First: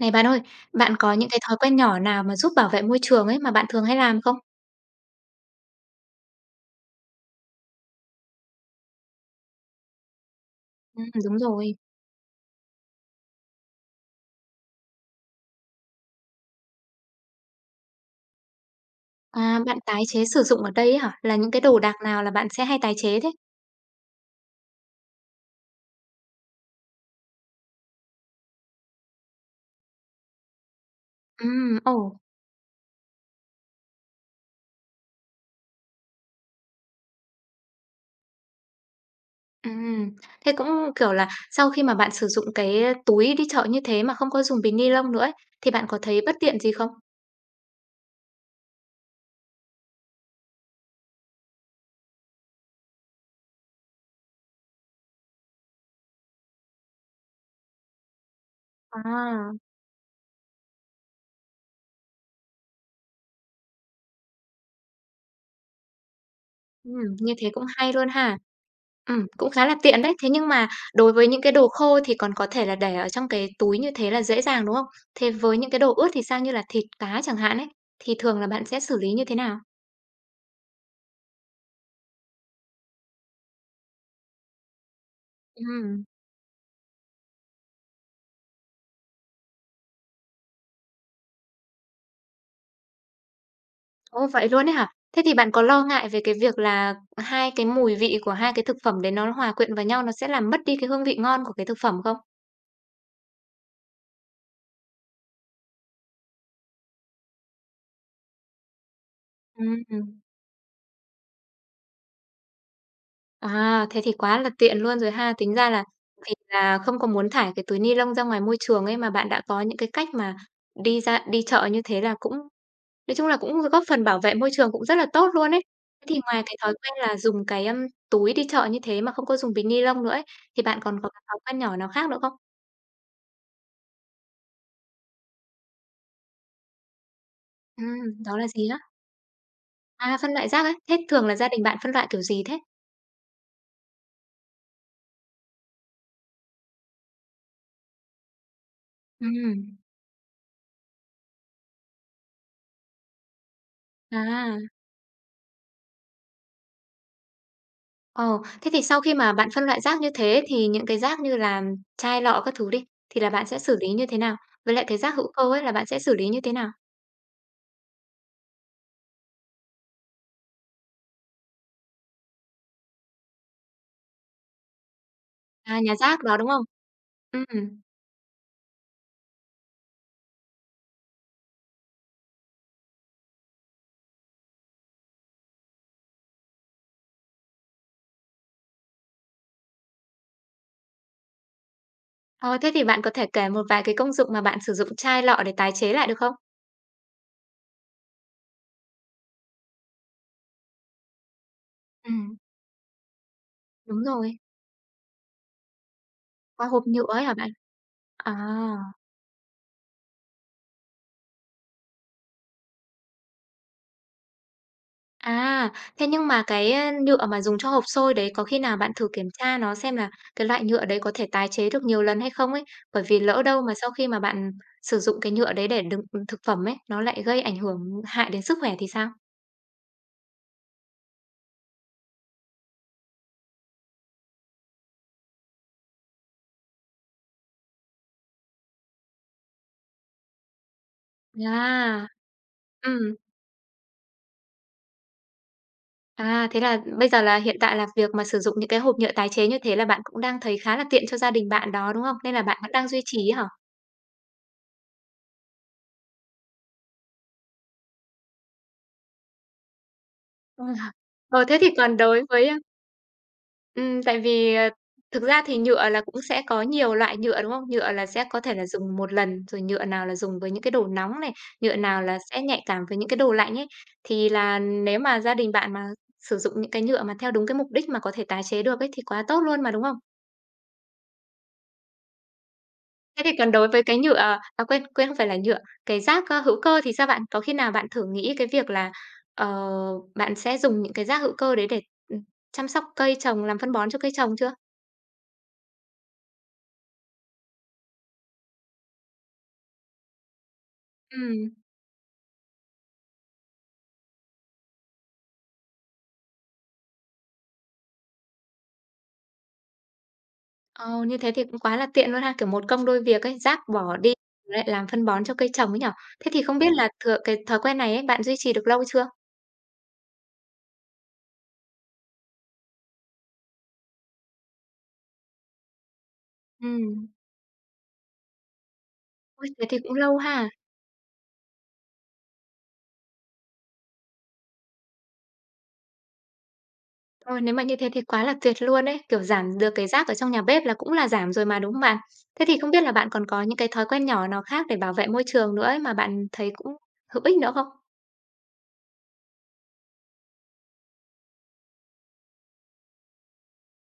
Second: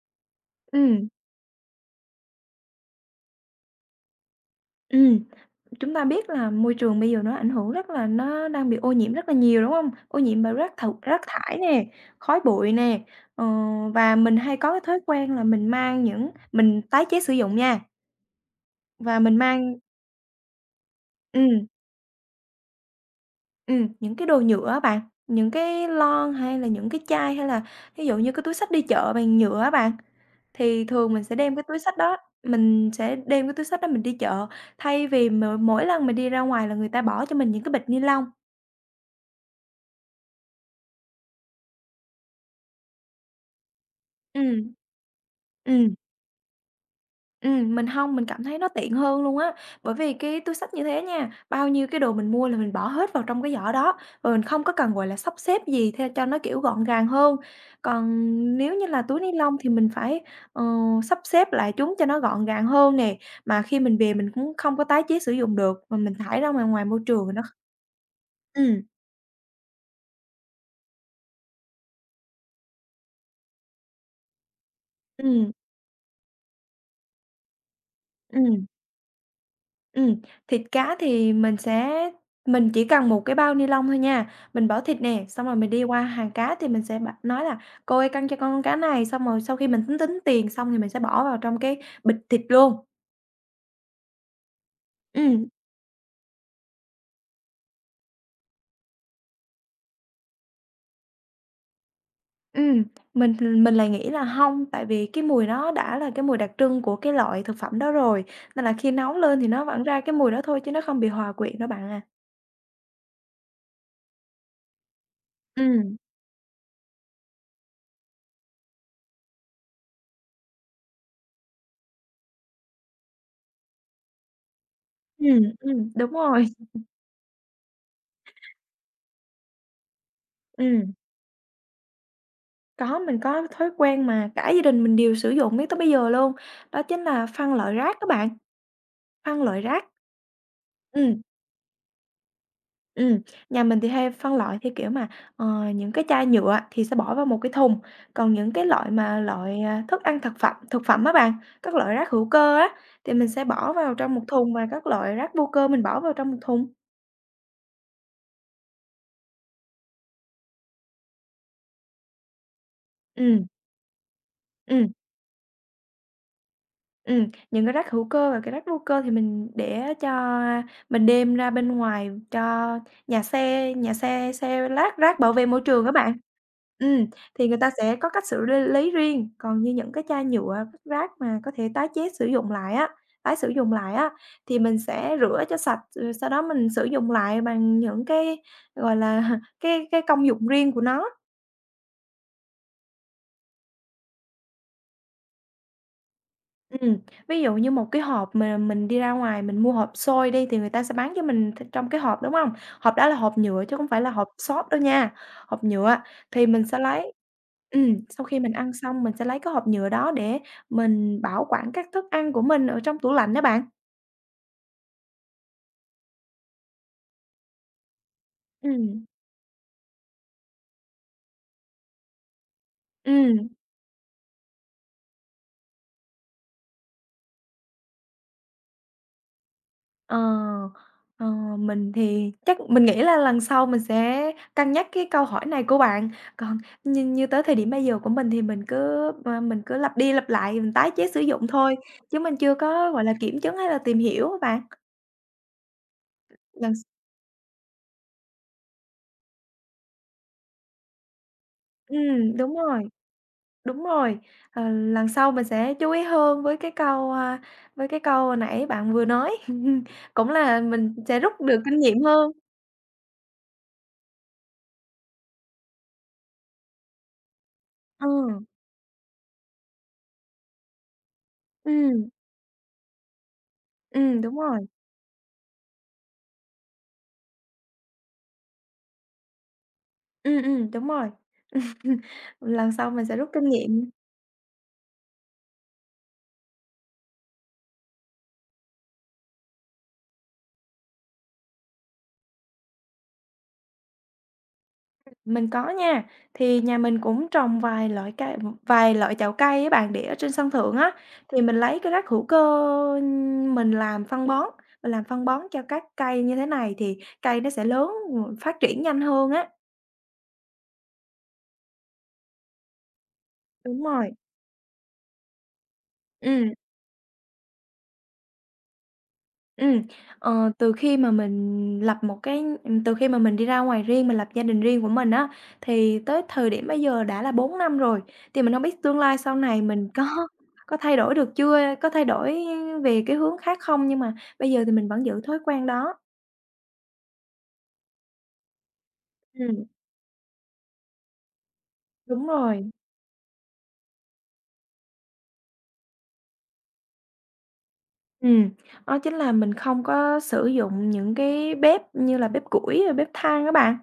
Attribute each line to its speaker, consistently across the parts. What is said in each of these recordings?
Speaker 1: Này bạn ơi, bạn
Speaker 2: Ừm,
Speaker 1: có những cái thói quen nhỏ nào mà giúp bảo vệ môi trường ấy mà bạn thường hay làm không?
Speaker 2: ừm, Chúng ta biết là môi trường bây giờ nó ảnh hưởng rất là nó đang bị ô nhiễm rất là nhiều, đúng không? Ô nhiễm bởi rác
Speaker 1: Đúng
Speaker 2: thải
Speaker 1: rồi.
Speaker 2: nè, khói bụi nè, ờ, và mình hay có cái thói quen là mình mang những mình tái chế sử dụng nha, và mình
Speaker 1: À,
Speaker 2: mang
Speaker 1: bạn tái chế sử dụng ở đây ấy hả? Là những cái
Speaker 2: ừm,
Speaker 1: đồ đạc nào là bạn sẽ hay tái chế thế?
Speaker 2: những cái đồ nhựa á bạn, những cái lon hay là những cái chai, hay là ví dụ như cái túi xách đi chợ bằng nhựa á bạn. Thì thường mình sẽ đem cái túi xách đó,
Speaker 1: Ồ,
Speaker 2: mình sẽ đem cái túi xách đó mình đi chợ, thay vì mỗi lần mình đi ra ngoài là người ta bỏ cho mình những cái bịch ni lông.
Speaker 1: ừm. Thế cũng, kiểu là, sau khi mà bạn sử dụng cái túi đi chợ như thế mà không có dùng
Speaker 2: Ừm,
Speaker 1: bình ni lông nữa ấy, thì bạn
Speaker 2: ừm,
Speaker 1: có thấy bất tiện gì không?
Speaker 2: mình hông, mình cảm thấy nó tiện hơn luôn á. Bởi vì cái túi xách như thế nha, bao nhiêu cái đồ mình mua là mình bỏ hết vào trong cái giỏ đó, rồi mình không có cần, gọi là, sắp xếp gì theo cho nó, kiểu, gọn gàng hơn. Còn nếu như là túi ni
Speaker 1: À,
Speaker 2: lông thì mình phải, ờ, sắp xếp lại chúng cho nó gọn gàng hơn nè, mà khi mình về mình cũng không có tái chế sử dụng được, mà mình thải ra ngoài ngoài môi trường thì
Speaker 1: như
Speaker 2: nó
Speaker 1: thế
Speaker 2: kh
Speaker 1: cũng hay luôn ha.
Speaker 2: ừm,
Speaker 1: Cũng khá là tiện đấy. Thế nhưng mà đối với những cái đồ khô thì còn có thể là để ở trong cái túi như thế là dễ dàng, đúng không? Thế
Speaker 2: ừm,
Speaker 1: với những cái đồ ướt thì sao, như là thịt cá chẳng hạn ấy, thì thường là bạn
Speaker 2: ừm.
Speaker 1: sẽ xử lý như thế nào?
Speaker 2: Ừm, Thịt cá thì mình sẽ mình chỉ cần một cái bao ni lông thôi nha, mình bỏ thịt nè, xong rồi mình đi qua
Speaker 1: Ừm,
Speaker 2: hàng cá thì mình sẽ nói là "Cô ơi, cân cho con cá này." Xong rồi sau khi mình tính tính tiền xong thì mình sẽ bỏ vào trong cái bịch thịt luôn.
Speaker 1: ô, vậy luôn ấy hả? Thế thì
Speaker 2: Ừm,
Speaker 1: bạn có lo ngại về cái việc là hai cái mùi vị của hai cái thực phẩm đấy nó hòa quyện vào nhau, nó sẽ làm mất đi cái hương vị ngon của cái thực phẩm không?
Speaker 2: ừm, mình lại nghĩ là không tại vì cái mùi nó đã là cái mùi đặc trưng của cái loại thực phẩm đó rồi, nên là khi nấu lên thì nó vẫn ra cái
Speaker 1: Ừm,
Speaker 2: mùi đó thôi chứ nó không bị hòa quyện đó bạn à.
Speaker 1: à, thế thì quá là tiện luôn rồi ha. Tính ra là
Speaker 2: Ừm,
Speaker 1: vì là không có muốn thải cái túi ni lông ra ngoài môi trường ấy, mà bạn đã có những cái cách mà đi ra đi chợ như thế là cũng. Nói chung là cũng góp phần bảo vệ môi trường cũng rất là tốt
Speaker 2: ừm,
Speaker 1: luôn ấy.
Speaker 2: ừm,
Speaker 1: Thế
Speaker 2: đúng
Speaker 1: thì ngoài
Speaker 2: rồi.
Speaker 1: cái thói quen là dùng cái, túi đi chợ như thế mà không có dùng bịch ni lông nữa ấy, thì bạn
Speaker 2: ừm.
Speaker 1: còn có cái thói quen nhỏ nào khác nữa không?
Speaker 2: Có, mình có thói quen mà cả gia đình mình đều sử dụng đến tới bây giờ luôn, đó chính là phân loại rác các bạn,
Speaker 1: Đó là gì á?
Speaker 2: phân loại rác.
Speaker 1: À, phân loại rác á? Thế
Speaker 2: Ừm,
Speaker 1: thường là gia đình bạn phân loại kiểu gì thế?
Speaker 2: ừm, nhà mình thì hay phân loại theo kiểu mà, ờ, những cái chai nhựa thì sẽ bỏ vào một cái thùng, còn những cái loại
Speaker 1: Ừm,
Speaker 2: à, thức ăn thực phẩm á bạn, các loại rác hữu cơ á, thì mình sẽ bỏ vào trong một thùng
Speaker 1: À,
Speaker 2: và các loại rác vô cơ mình bỏ vào trong một thùng.
Speaker 1: ờ, thế thì sau khi mà bạn phân loại rác như thế thì những cái rác như là chai lọ các thứ đi, thì là
Speaker 2: Ừm,
Speaker 1: bạn sẽ xử lý như thế nào? Với lại
Speaker 2: ừm.
Speaker 1: cái rác hữu cơ ấy là bạn sẽ xử lý như thế nào?
Speaker 2: Những cái rác hữu cơ và cái rác vô cơ thì mình để cho mình đem ra bên ngoài cho nhà xe xe lát rác bảo vệ môi
Speaker 1: À,
Speaker 2: trường các
Speaker 1: nhà
Speaker 2: bạn.
Speaker 1: rác đó, đúng không?
Speaker 2: Ừm, thì người ta
Speaker 1: Ừm.
Speaker 2: sẽ có cách xử lý lý riêng, còn như những cái chai nhựa, các rác mà có thể tái chế sử dụng lại á, tái sử dụng lại á, thì mình sẽ rửa cho sạch, rồi sau đó mình sử dụng lại bằng những cái, gọi là, cái công dụng riêng của nó.
Speaker 1: Ờ, Thế thì bạn có thể kể một vài cái công dụng mà bạn sử dụng chai lọ để tái chế lại được không?
Speaker 2: Ừm, ví dụ như một cái hộp mà mình đi ra ngoài mình mua hộp xôi đi thì người ta sẽ bán cho mình trong cái hộp, đúng
Speaker 1: Ừm.
Speaker 2: không? Hộp đó là hộp nhựa chứ không phải
Speaker 1: Đúng
Speaker 2: là hộp
Speaker 1: rồi,
Speaker 2: xốp đâu nha, hộp nhựa thì mình
Speaker 1: qua
Speaker 2: sẽ
Speaker 1: hộp nhựa
Speaker 2: lấy
Speaker 1: ấy hả bạn?
Speaker 2: sau
Speaker 1: À,
Speaker 2: khi mình ăn xong mình sẽ lấy cái hộp nhựa đó để mình bảo quản các thức ăn của mình ở trong tủ lạnh đó bạn.
Speaker 1: à, thế nhưng mà cái, nhựa mà dùng cho hộp xôi đấy, có khi nào bạn
Speaker 2: Ừm,
Speaker 1: thử kiểm tra nó xem là cái loại nhựa đấy có thể tái chế được nhiều lần hay không ấy? Bởi vì lỡ
Speaker 2: ừm.
Speaker 1: đâu mà sau khi mà bạn sử dụng cái nhựa đấy để đựng thực phẩm ấy, nó lại gây ảnh hưởng hại đến sức khỏe thì sao?
Speaker 2: Ờ, ờ, mình thì chắc mình nghĩ là lần sau mình sẽ cân nhắc cái câu hỏi này của bạn. Còn như như tới thời điểm bây giờ của mình thì mình cứ, mình cứ lặp đi lặp lại, mình tái chế sử dụng thôi,
Speaker 1: À.
Speaker 2: chứ mình chưa có, gọi là,
Speaker 1: Ừm.
Speaker 2: kiểm chứng hay là tìm hiểu á bạn.
Speaker 1: À, thế
Speaker 2: Lần
Speaker 1: là
Speaker 2: s
Speaker 1: bây giờ là hiện tại là việc mà sử dụng những cái hộp nhựa tái chế như thế là bạn cũng đang thấy khá là tiện cho gia đình bạn đó, đúng không? Nên là
Speaker 2: đúng
Speaker 1: bạn vẫn
Speaker 2: rồi,
Speaker 1: đang duy trì ấy hả?
Speaker 2: đúng rồi. Ờ, lần sau mình sẽ chú ý hơn với cái câu, a, với cái câu hồi nãy bạn vừa nói. Cũng là
Speaker 1: Ừm.
Speaker 2: mình sẽ rút
Speaker 1: Thế
Speaker 2: được
Speaker 1: thì
Speaker 2: kinh
Speaker 1: còn
Speaker 2: nghiệm
Speaker 1: đối
Speaker 2: hơn.
Speaker 1: với tại vì, thực ra thì nhựa là cũng sẽ có nhiều loại nhựa, đúng không? Nhựa
Speaker 2: Ừ,
Speaker 1: là sẽ có thể là dùng một lần, rồi nhựa nào là dùng với những cái đồ nóng này, nhựa nào
Speaker 2: ừm,
Speaker 1: là sẽ nhạy cảm với những cái đồ lạnh ấy.
Speaker 2: ừm,
Speaker 1: Thì
Speaker 2: đúng
Speaker 1: là
Speaker 2: rồi.
Speaker 1: nếu mà gia đình bạn mà sử dụng những cái nhựa mà theo đúng cái mục đích mà có thể tái chế được ấy thì quá tốt luôn mà, đúng không?
Speaker 2: Đúng rồi. Lần sau mình sẽ
Speaker 1: Thế
Speaker 2: rút
Speaker 1: thì
Speaker 2: kinh
Speaker 1: còn đối với
Speaker 2: nghiệm.
Speaker 1: cái nhựa à, à, quên, quên không phải là nhựa, cái rác, hữu cơ thì sao bạn? Có khi nào bạn thử nghĩ cái việc là, ờ, bạn sẽ dùng những cái rác hữu cơ đấy để, ừm, chăm sóc cây trồng, làm phân bón cho cây trồng chưa?
Speaker 2: Mình có nha, thì nhà mình cũng trồng vài loại chậu cây á bạn, để ở trên sân thượng á, thì
Speaker 1: Ừm,
Speaker 2: mình lấy cái rác hữu cơ mình làm phân bón, mình làm phân bón cho các cây như thế này thì cây nó sẽ lớn, phát triển nhanh hơn á.
Speaker 1: ờ, như thế thì cũng quá là tiện luôn ha, kiểu, một công đôi việc ấy, rác
Speaker 2: Đúng
Speaker 1: bỏ
Speaker 2: rồi,
Speaker 1: đi lại làm phân bón cho cây trồng ấy nhở? Thế thì
Speaker 2: ừ
Speaker 1: không biết là thừa cái thói quen này ấy, bạn duy trì được lâu chưa?
Speaker 2: Ừm, từ khi mà mình lập một cái từ khi mà mình đi ra ngoài riêng, mình lập gia đình riêng của mình á, thì tới thời điểm bây giờ
Speaker 1: Ừm,
Speaker 2: đã là 4 năm rồi, thì mình không biết tương lai sau
Speaker 1: ôi,
Speaker 2: này
Speaker 1: thế thì
Speaker 2: mình
Speaker 1: cũng lâu ha.
Speaker 2: có thay đổi được chưa, có thay đổi về cái hướng khác không, nhưng mà bây giờ thì mình vẫn giữ thói quen đó.
Speaker 1: Ôi, nếu mà như thế thì quá là tuyệt luôn ấy, kiểu, giảm
Speaker 2: Ừm,
Speaker 1: được cái rác ở trong nhà bếp là cũng là giảm rồi mà, đúng không bạn?
Speaker 2: đúng
Speaker 1: Thế thì
Speaker 2: rồi.
Speaker 1: không biết là bạn còn có những cái thói quen nhỏ nào khác để bảo vệ môi trường nữa ấy mà bạn thấy cũng hữu ích nữa không?
Speaker 2: Ừ đó chính là mình không có sử dụng những cái bếp như là bếp củi rồi bếp than các bạn.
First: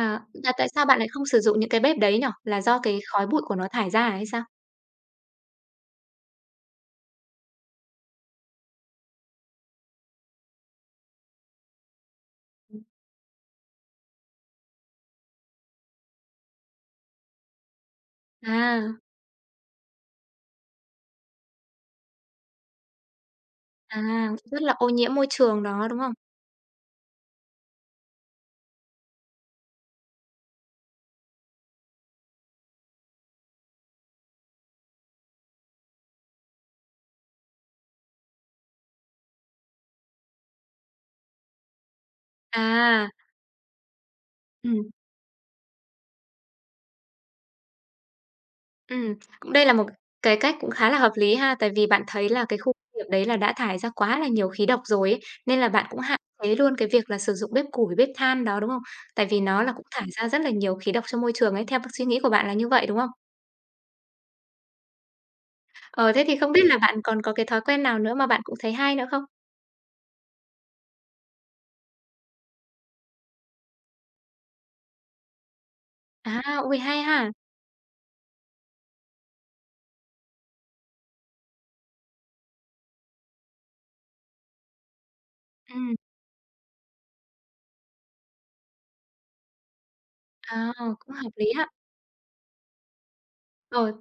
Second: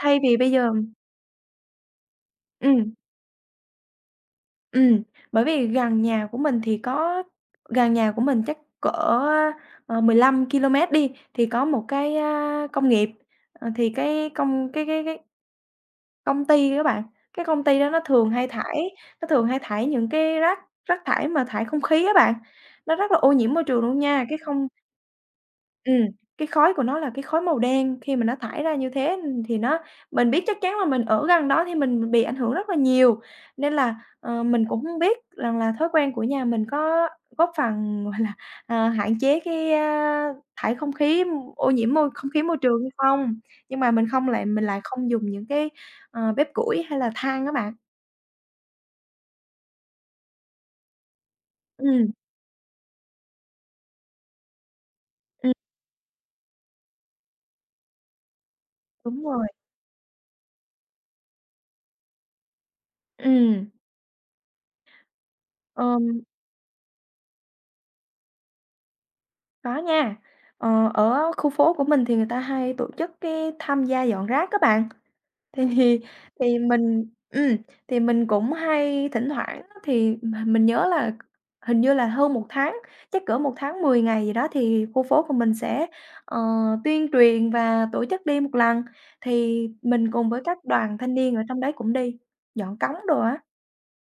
Speaker 2: Thay vì bây
Speaker 1: là tại
Speaker 2: giờ.
Speaker 1: sao bạn lại không sử dụng những cái bếp đấy nhỉ? Là
Speaker 2: ừ
Speaker 1: do cái khói bụi của nó thải ra à hay sao?
Speaker 2: Ừ, Bởi vì gần nhà của mình thì có gần nhà của mình chắc cỡ, 15 km đi, thì có một cái, a, công nghiệp, ờ, thì cái công cái công ty đó bạn, cái công ty đó nó thường hay thải
Speaker 1: À,
Speaker 2: nó thường hay thải những cái rác rác thải mà thải không khí á bạn, nó rất là ô nhiễm môi trường luôn
Speaker 1: à,
Speaker 2: nha. Cái
Speaker 1: rất
Speaker 2: không
Speaker 1: là ô nhiễm môi trường đó,
Speaker 2: Ừm,
Speaker 1: đúng không?
Speaker 2: cái khói của nó là cái khói màu đen, khi mà nó thải ra như thế, thì nó mình biết chắc chắn là mình ở gần đó thì mình bị ảnh hưởng rất là nhiều, nên là, mình cũng hông biết rằng là thói quen của nhà mình có góp phần, gọi là, hạn chế cái, a, thải không khí, ô nhiễm không khí môi trường hay
Speaker 1: À,
Speaker 2: không. Nhưng mà mình
Speaker 1: ừ.
Speaker 2: lại không dùng những cái bếp củi hay là than á bạn?
Speaker 1: Cũng đây là một cái cách cũng khá là hợp lý ha, tại vì bạn
Speaker 2: Ừm,
Speaker 1: thấy là cái khu công nghiệp đấy là đã thải ra quá là nhiều khí độc rồi ấy,
Speaker 2: ừm,
Speaker 1: nên là bạn cũng hạn chế luôn cái việc là sử dụng bếp củi, bếp than đó, đúng không?
Speaker 2: Đúng
Speaker 1: Tại vì
Speaker 2: rồi.
Speaker 1: nó là cũng thải ra rất là nhiều khí độc cho môi trường ấy, theo cái suy nghĩ của bạn là như vậy, đúng không?
Speaker 2: ừm.
Speaker 1: Ờ,
Speaker 2: Ờm,
Speaker 1: Thế thì không biết là bạn còn có cái thói quen nào nữa mà bạn cũng thấy hay nữa không?
Speaker 2: có nha. Ờ, ở khu phố của mình thì người ta hay tổ chức cái tham gia dọn rác các bạn. Thì thì
Speaker 1: À, ui hay
Speaker 2: mình
Speaker 1: ha!
Speaker 2: ừm, thì mình cũng hay thỉnh thoảng á thì mà mình nhớ là hình như là hơn một tháng, chắc cỡ một tháng 10 ngày gì đó thì khu phố của mình sẽ,
Speaker 1: Ừm,
Speaker 2: ờ, tuyên truyền và tổ chức đi một lần. Thì mình cùng với các
Speaker 1: à,
Speaker 2: đoàn thanh
Speaker 1: cũng hợp
Speaker 2: niên ở
Speaker 1: lý
Speaker 2: trong
Speaker 1: á.
Speaker 2: đấy cũng đi, dọn cống đồ á.
Speaker 1: Rồi.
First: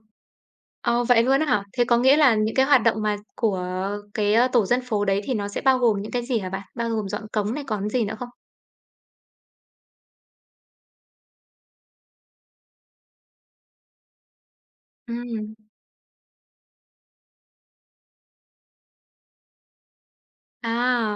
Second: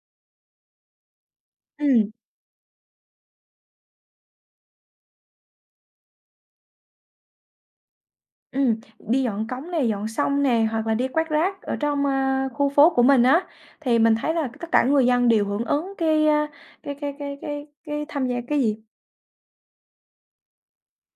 Speaker 1: Vậy luôn á hả? Thế có
Speaker 2: Ừm.
Speaker 1: nghĩa là những cái hoạt động mà của cái, tổ dân phố đấy thì nó sẽ bao gồm những cái gì hả bạn? Bao gồm dọn cống này, còn gì nữa không?
Speaker 2: Đi dọn cống nè, dọn sông nè, hoặc là đi quét rác ở trong, a, khu phố của mình á, thì mình thấy là tất cả người dân đều
Speaker 1: Ừm,
Speaker 2: hưởng ứng cái, a, cái tham gia cái gì?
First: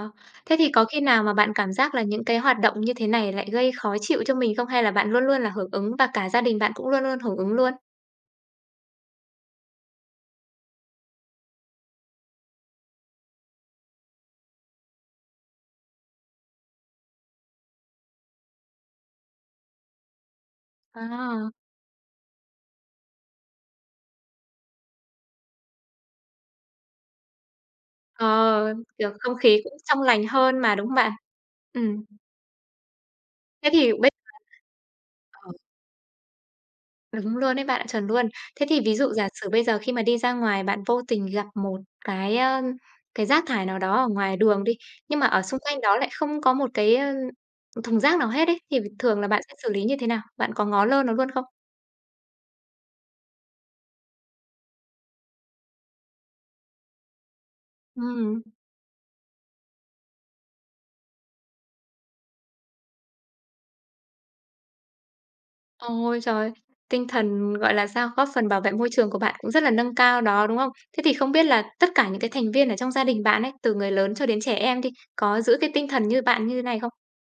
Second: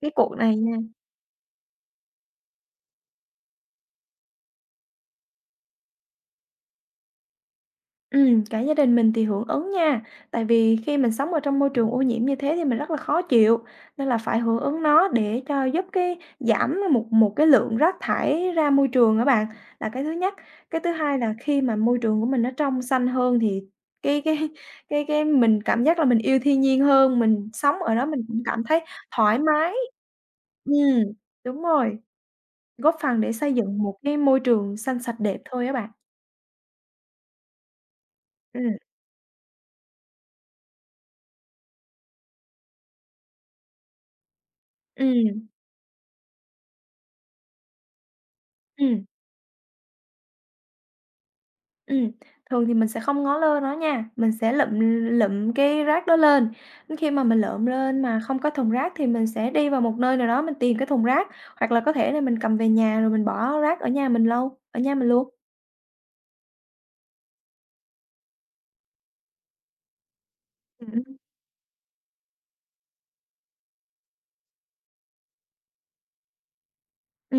Speaker 2: Cái cuộc này
Speaker 1: thế thì
Speaker 2: nha.
Speaker 1: có khi nào mà bạn cảm giác là những cái hoạt động như thế này lại gây khó chịu cho mình không? Hay là bạn luôn luôn là hưởng ứng và cả gia đình bạn cũng luôn luôn hưởng ứng luôn?
Speaker 2: Cả gia đình mình thì hưởng ứng nha, tại vì khi mình sống ở trong môi trường ô nhiễm như thế thì mình rất là khó chịu, nên là phải hưởng ứng nó để cho giúp cái giảm một một cái lượng rác thải ra môi trường các bạn, là cái thứ nhất. Cái thứ hai là
Speaker 1: À,
Speaker 2: khi mà môi trường của mình nó trong xanh hơn thì cái cái cái mình cảm giác là mình yêu thiên nhiên hơn, mình sống ở đó mình
Speaker 1: ờ,
Speaker 2: cũng cảm thấy
Speaker 1: kiểu, không
Speaker 2: thoải
Speaker 1: khí
Speaker 2: mái.
Speaker 1: cũng trong lành hơn mà, đúng không bạn?
Speaker 2: Ừm, đúng rồi,
Speaker 1: Ừm,
Speaker 2: góp phần để xây
Speaker 1: thế
Speaker 2: dựng
Speaker 1: thì
Speaker 2: một
Speaker 1: bây
Speaker 2: cái môi trường xanh sạch đẹp thôi các bạn.
Speaker 1: Đúng luôn đấy bạn ạ, chuẩn luôn.
Speaker 2: ừ,
Speaker 1: Thế thì ví dụ giả sử bây giờ khi mà đi ra ngoài bạn vô tình gặp một cái, cái rác thải nào đó ở ngoài đường đi, nhưng mà ở
Speaker 2: ừ,
Speaker 1: xung quanh đó lại không có một cái, thùng rác nào hết ấy, thì
Speaker 2: ừm.
Speaker 1: thường là bạn sẽ xử lý như thế nào? Bạn có ngó lơ nó luôn không?
Speaker 2: Ừm, thường thì mình sẽ không ngó lơ nó nha, mình sẽ lụm lụm cái rác đó lên, đến khi mà mình lượm lên mà không
Speaker 1: Ừ,
Speaker 2: có thùng rác thì mình sẽ đi vào một nơi nào đó mình tìm cái thùng rác, hoặc là có thể là mình cầm về nhà rồi mình bỏ rác ở nhà mình lâu ở nhà mình luôn.
Speaker 1: ôi trời! Tinh thần, gọi là sao, góp phần bảo vệ môi trường của bạn cũng rất là nâng cao đó, đúng không?
Speaker 2: Ừm.
Speaker 1: Thế thì không biết là tất cả những cái thành viên ở trong gia đình bạn ấy, từ người lớn cho đến trẻ em đi, có giữ cái tinh thần như bạn như thế này không?
Speaker 2: Ừ,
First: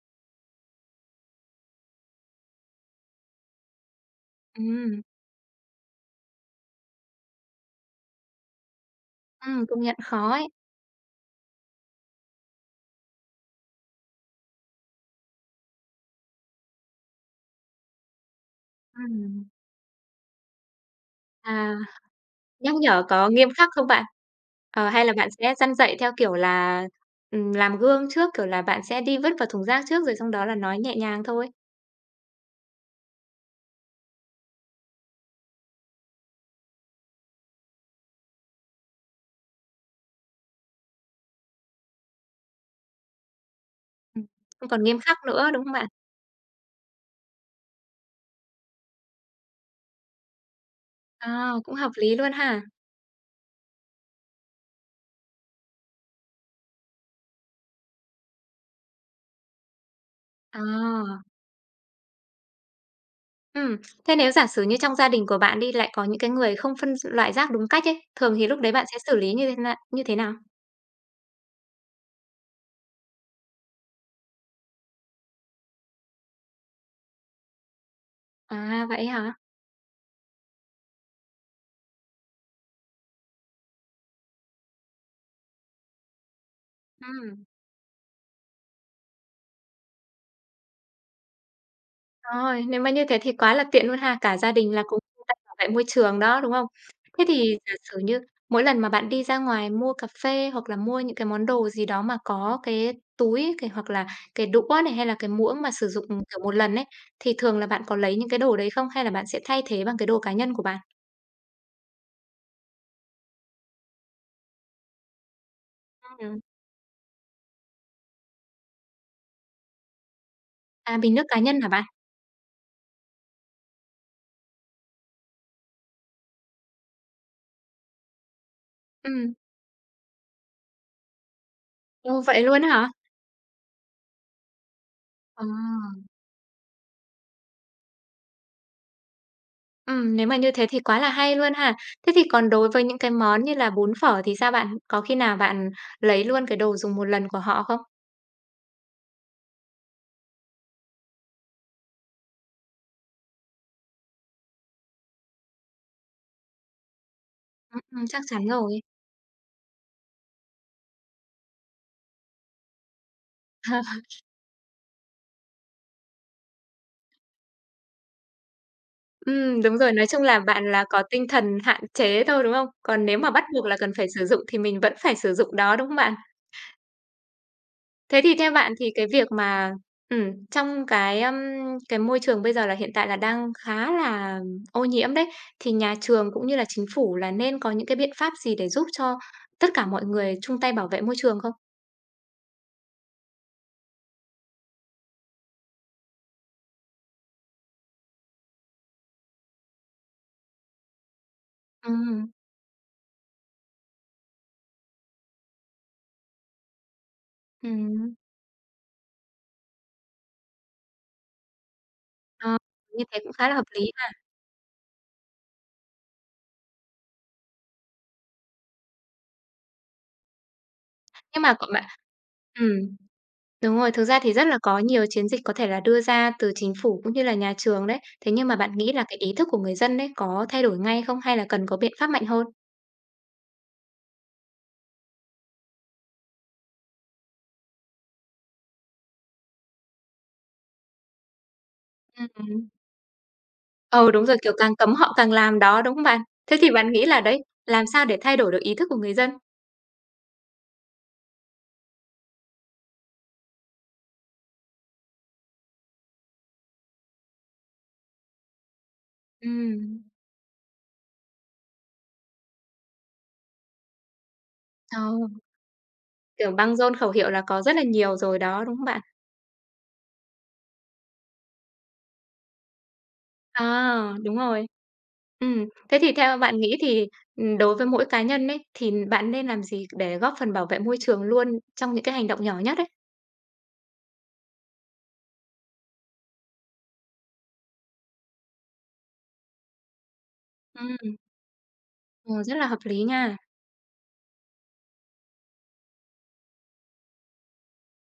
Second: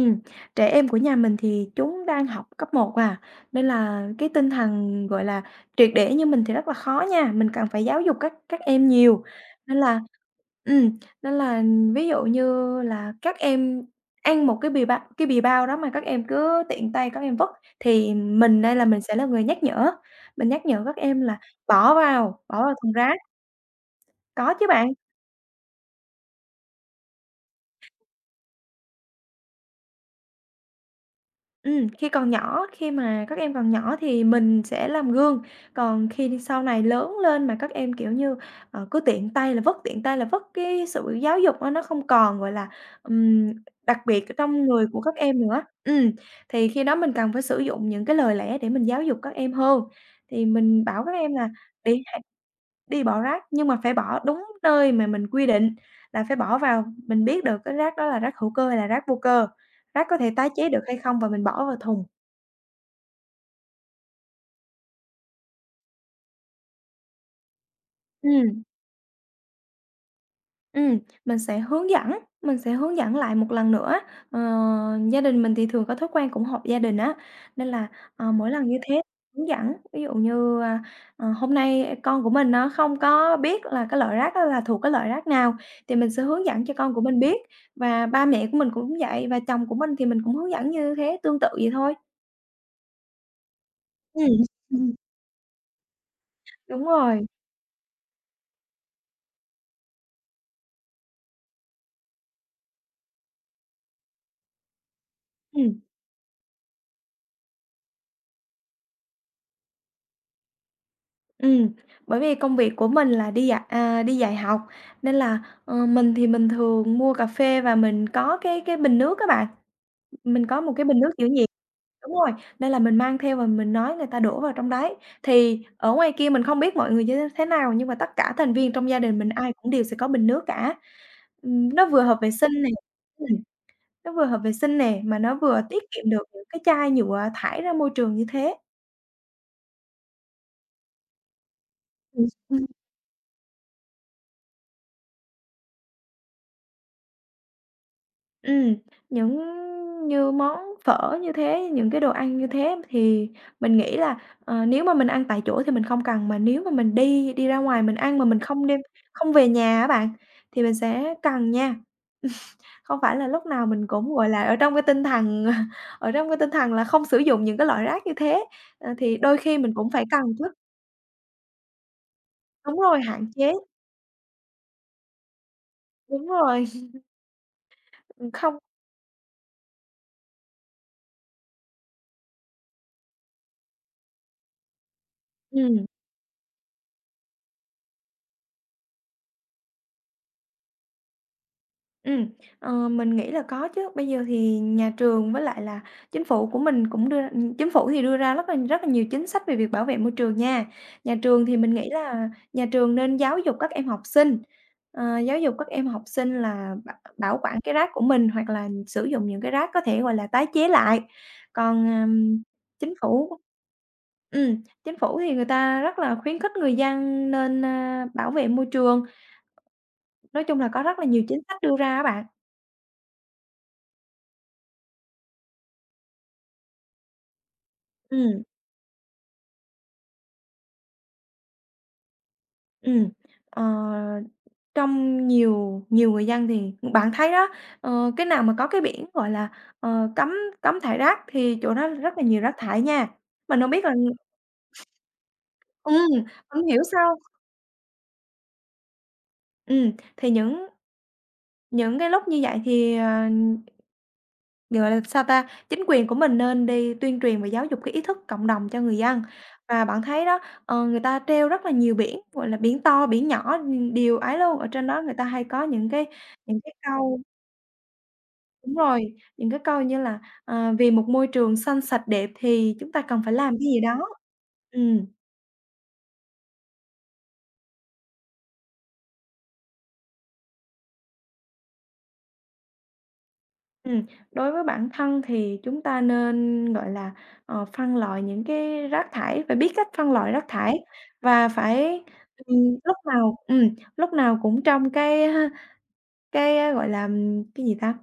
Speaker 2: trẻ em của nhà mình thì chúng đang học cấp 1 à, nên là cái tinh
Speaker 1: Ừ,
Speaker 2: thần, gọi là, triệt để như mình thì rất là khó nha, mình cần phải giáo dục các em nhiều. Nên
Speaker 1: công nhận
Speaker 2: là
Speaker 1: khó ấy.
Speaker 2: ừm, nên là ví dụ như là các em ăn một cái bì bao đó mà các em cứ tiện tay các em vứt thì mình sẽ là người
Speaker 1: Ừm,
Speaker 2: nhắc nhở, mình nhắc nhở các em là
Speaker 1: à.
Speaker 2: bỏ vào
Speaker 1: Nhắc
Speaker 2: thùng
Speaker 1: nhở
Speaker 2: rác,
Speaker 1: có nghiêm khắc không bạn?
Speaker 2: có chứ bạn.
Speaker 1: Hay là bạn sẽ răn dạy theo kiểu là, làm gương trước, kiểu là, bạn sẽ đi vứt vào thùng rác trước rồi xong đó là nói nhẹ nhàng thôi?
Speaker 2: Khi mà các em còn nhỏ thì mình sẽ làm gương, còn khi sau này lớn lên mà các em, kiểu như, cứ tiện tay là vất, tiện tay là vất, cái sự giáo dục á nó không còn, gọi là, ừm, đặc
Speaker 1: Ừm.
Speaker 2: biệt ở trong
Speaker 1: Không còn
Speaker 2: người
Speaker 1: nghiêm
Speaker 2: của các
Speaker 1: khắc
Speaker 2: em
Speaker 1: nữa,
Speaker 2: nữa.
Speaker 1: đúng không bạn?
Speaker 2: Thì khi đó mình cần phải sử dụng những cái lời lẽ để mình giáo dục các em hơn. Thì mình bảo các em là:
Speaker 1: À, cũng hợp
Speaker 2: "Đi
Speaker 1: lý luôn ha.
Speaker 2: Đi bỏ rác nhưng mà phải bỏ đúng nơi mà mình quy định, là phải bỏ vào, mình biết được cái rác đó là rác hữu cơ hay là rác vô cơ, rác có thể tái
Speaker 1: À,
Speaker 2: chế được hay không, và mình bỏ vào thùng."
Speaker 1: ừm, thế nếu giả sử như trong gia đình của bạn đi, lại có những cái người không phân loại rác đúng cách ấy, thường thì lúc
Speaker 2: Ừm.
Speaker 1: đấy bạn sẽ xử lý như thế na như thế nào?
Speaker 2: Ừm, mình sẽ hướng dẫn, mình sẽ hướng dẫn lại một lần nữa. Ờ, Gia đình mình thì thường có thói quen cũng họp gia đình á, nên là, mỗi lần như
Speaker 1: À,
Speaker 2: thế
Speaker 1: vậy hả?
Speaker 2: hướng dẫn. Ví dụ như, hôm nay con của mình nó không có biết là cái loại rác đó là thuộc cái loại rác nào, thì mình sẽ hướng dẫn cho con của mình biết,
Speaker 1: Ừm.
Speaker 2: và ba mẹ của mình cũng vậy, và chồng của mình thì mình cũng hướng dẫn như thế, tương tự vậy thôi.
Speaker 1: Rồi, nếu mà như thế thì quá là tiện luôn ha, cả
Speaker 2: Ừm.
Speaker 1: gia đình là cùng chung tay bảo vệ môi trường đó, đúng không?
Speaker 2: Đúng rồi,
Speaker 1: Thế thì giả sử như mỗi lần mà bạn đi ra ngoài mua cà phê hoặc là mua những cái món đồ gì đó mà có cái túi, cái hoặc là cái đũa này, hay là cái muỗng mà
Speaker 2: ừm.
Speaker 1: sử dụng, kiểu, một lần ấy, thì thường là bạn có lấy những cái đồ đấy không? Hay là bạn sẽ thay thế bằng cái đồ cá nhân của bạn?
Speaker 2: Ừm, Bởi vì công việc của mình là đi dạy à, đi dạy học, nên là, mình thì
Speaker 1: Ừm.
Speaker 2: mình thường mua cà phê và mình có cái bình nước các bạn. Mình có một cái
Speaker 1: À,
Speaker 2: bình nước
Speaker 1: bình nước
Speaker 2: giữ
Speaker 1: cá
Speaker 2: nhiệt,
Speaker 1: nhân hả bạn?
Speaker 2: đúng rồi, nên là mình mang theo và mình nói người ta đổ vào trong đấy. Thì ở ngoài kia mình không biết mọi người như thế nào, nhưng mà tất cả thành viên trong gia đình mình
Speaker 1: Ừm.
Speaker 2: ai cũng đều sẽ có bình nước cả. Nó vừa hợp
Speaker 1: Ồ,
Speaker 2: vệ
Speaker 1: vậy
Speaker 2: sinh
Speaker 1: luôn
Speaker 2: nè,
Speaker 1: á hả?
Speaker 2: ừm, nó vừa hợp vệ sinh nè, mà nó
Speaker 1: Ờ.
Speaker 2: vừa tiết kiệm được những cái chai nhựa thải ra môi trường như thế.
Speaker 1: Nếu mà như thế thì quá là hay luôn ha. Thế thì còn
Speaker 2: Ừm.
Speaker 1: đối với những cái món như là bún phở thì sao bạn? Có khi nào bạn lấy luôn cái đồ dùng một lần của họ không?
Speaker 2: Ừm, những Như món phở như thế, những cái đồ ăn như thế thì mình nghĩ là, nếu mà mình ăn tại chỗ thì mình không cần, mà nếu mà mình đi đi ra
Speaker 1: Ừm,
Speaker 2: ngoài mình
Speaker 1: ừm,
Speaker 2: ăn
Speaker 1: chắc
Speaker 2: mà mình
Speaker 1: chắn rồi.
Speaker 2: không về nhà á bạn, thì mình sẽ cần nha. Không phải là lúc nào mình cũng, gọi là, ở trong cái tinh thần ở trong cái tinh thần là không sử dụng những cái loại rác như thế, thì đôi khi mình
Speaker 1: Đúng
Speaker 2: cũng
Speaker 1: rồi,
Speaker 2: phải
Speaker 1: nói
Speaker 2: cần
Speaker 1: chung là
Speaker 2: chứ.
Speaker 1: bạn là có tinh thần hạn chế thôi, đúng không?
Speaker 2: Đúng rồi,
Speaker 1: Còn nếu
Speaker 2: hạn
Speaker 1: mà bắt
Speaker 2: chế,
Speaker 1: buộc là cần phải sử dụng thì mình vẫn phải sử dụng đó, đúng không bạn?
Speaker 2: đúng rồi.
Speaker 1: Thế thì theo
Speaker 2: Không.
Speaker 1: bạn thì cái việc mà, trong cái, cái môi trường bây giờ là hiện tại là đang khá là ô nhiễm đấy,
Speaker 2: Ừ.
Speaker 1: thì nhà trường cũng như là chính phủ là nên có những cái biện pháp gì để giúp cho tất cả mọi người chung tay bảo vệ môi trường không?
Speaker 2: Ừm, mình nghĩ là có chứ. Bây giờ thì nhà trường với lại là chính phủ của mình cũng đưa chính phủ thì đưa ra rất là nhiều chính sách về việc bảo vệ môi trường nha. Nhà trường thì mình nghĩ là
Speaker 1: Ừm,
Speaker 2: nhà trường nên giáo dục các em học sinh, giáo dục các em học sinh là bảo bảo quản cái rác của
Speaker 1: ừm.
Speaker 2: mình, hoặc là sử dụng những cái rác có thể, gọi là, tái chế lại. Còn,
Speaker 1: Ờ,
Speaker 2: chính
Speaker 1: Như thế cũng
Speaker 2: phủ
Speaker 1: khá là hợp lý ha.
Speaker 2: chính phủ thì người ta rất là khuyến khích người dân nên, bảo vệ môi trường. Nói chung là có rất là nhiều chính
Speaker 1: Nhưng mà
Speaker 2: sách
Speaker 1: cậu
Speaker 2: đưa
Speaker 1: bạn
Speaker 2: ra á bạn.
Speaker 1: ừm, Đúng rồi, thực ra thì rất là có nhiều chiến dịch có thể là đưa ra từ chính phủ cũng như là nhà trường đấy. Thế
Speaker 2: Ừm.
Speaker 1: nhưng mà bạn nghĩ là cái ý thức của người dân đấy có thay đổi ngay không hay là cần có biện pháp mạnh hơn?
Speaker 2: Ừm, ờ, trong nhiều nhiều người dân thì bạn thấy đó, cái nào mà có cái biển, gọi là, cấm cấm thải rác thì chỗ đó rất là nhiều rác
Speaker 1: Ừm.
Speaker 2: thải nha. Mình hông biết là
Speaker 1: Ừ, đúng rồi, kiểu, càng cấm họ càng làm đó, đúng không bạn?
Speaker 2: mình
Speaker 1: Thế
Speaker 2: hông
Speaker 1: thì
Speaker 2: hiểu
Speaker 1: bạn nghĩ
Speaker 2: sao,
Speaker 1: là đấy, làm sao để thay đổi được ý thức của người dân?
Speaker 2: thì những cái lúc như vậy thì, gọi là, sao ta, chính quyền của mình nên đi tuyên truyền và giáo dục cái ý thức cộng đồng cho người dân. Và bạn
Speaker 1: Ừm,
Speaker 2: thấy đó, người ta treo rất là nhiều biển, gọi là, biển to, biển nhỏ, điều ấy luôn, ở trên đó
Speaker 1: ờ,
Speaker 2: người ta hay có
Speaker 1: kiểu,
Speaker 2: những cái
Speaker 1: băng rôn khẩu
Speaker 2: câu.
Speaker 1: hiệu là có rất là nhiều rồi đó,
Speaker 2: Đúng
Speaker 1: đúng không
Speaker 2: rồi,
Speaker 1: bạn?
Speaker 2: những cái câu như là, "Vì một môi trường xanh sạch đẹp thì chúng ta cần phải làm cái gì
Speaker 1: À,
Speaker 2: đó."
Speaker 1: đúng rồi.
Speaker 2: Ừm,
Speaker 1: Thế thì theo bạn nghĩ thì, đối với mỗi cá nhân ấy, thì bạn nên làm gì để góp phần bảo vệ môi trường luôn trong những cái hành động nhỏ nhất ấy?
Speaker 2: ừm, Đối với bản thân thì chúng ta nên, gọi là, phân loại những cái rác thải, phải biết cách phân loại rác thải,
Speaker 1: Ừm,
Speaker 2: và phải,
Speaker 1: ờ, rất
Speaker 2: ừm,
Speaker 1: là hợp
Speaker 2: lúc
Speaker 1: lý
Speaker 2: nào
Speaker 1: nha.
Speaker 2: ừm, lúc nào cũng trong cái, gọi là, cái gì ta?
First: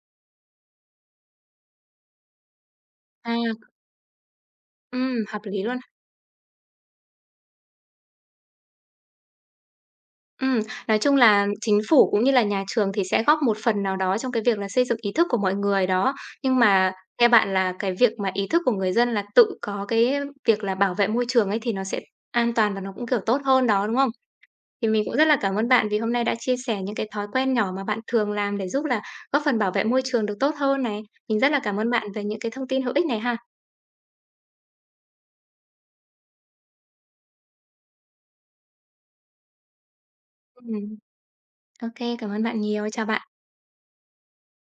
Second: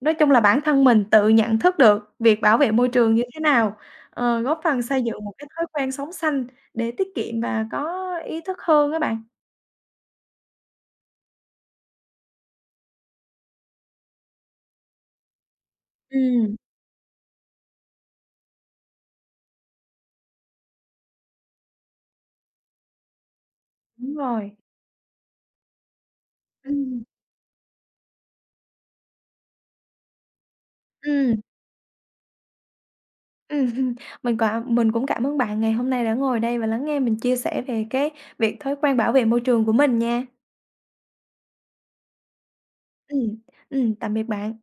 Speaker 2: Nói chung là bản thân mình tự nhận thức được việc bảo vệ môi trường như
Speaker 1: À,
Speaker 2: thế nào, góp phần xây dựng một
Speaker 1: hợp
Speaker 2: cái
Speaker 1: lý
Speaker 2: thói
Speaker 1: luôn.
Speaker 2: quen sống xanh để tiết kiệm và có ý thức hơn các bạn.
Speaker 1: Ừm, nói chung là chính phủ cũng như là nhà trường thì sẽ góp một phần nào đó trong cái việc là xây dựng ý thức của mọi người đó.
Speaker 2: Ừm,
Speaker 1: Nhưng mà theo bạn là cái việc mà ý thức của người dân là tự có cái việc là bảo vệ môi trường ấy thì nó sẽ an toàn và nó cũng, kiểu, tốt hơn đó, đúng không?
Speaker 2: đúng rồi.
Speaker 1: Thì mình cũng rất là cảm ơn bạn vì hôm nay đã chia sẻ những
Speaker 2: Ừm,
Speaker 1: cái thói quen nhỏ mà bạn thường làm để giúp là góp phần bảo vệ môi trường được tốt hơn này. Mình
Speaker 2: ừm,
Speaker 1: rất là cảm ơn bạn về những cái thông tin hữu ích này ha.
Speaker 2: hừm. Mình cũng cảm ơn bạn ngày hôm nay đã ngồi đây và lắng nghe mình chia sẻ về cái việc thói quen bảo vệ môi trường của mình nha.
Speaker 1: Ừm, ô cảm ơn bạn nhiều. Chào bạn.
Speaker 2: Ừm, tạm biệt bạn.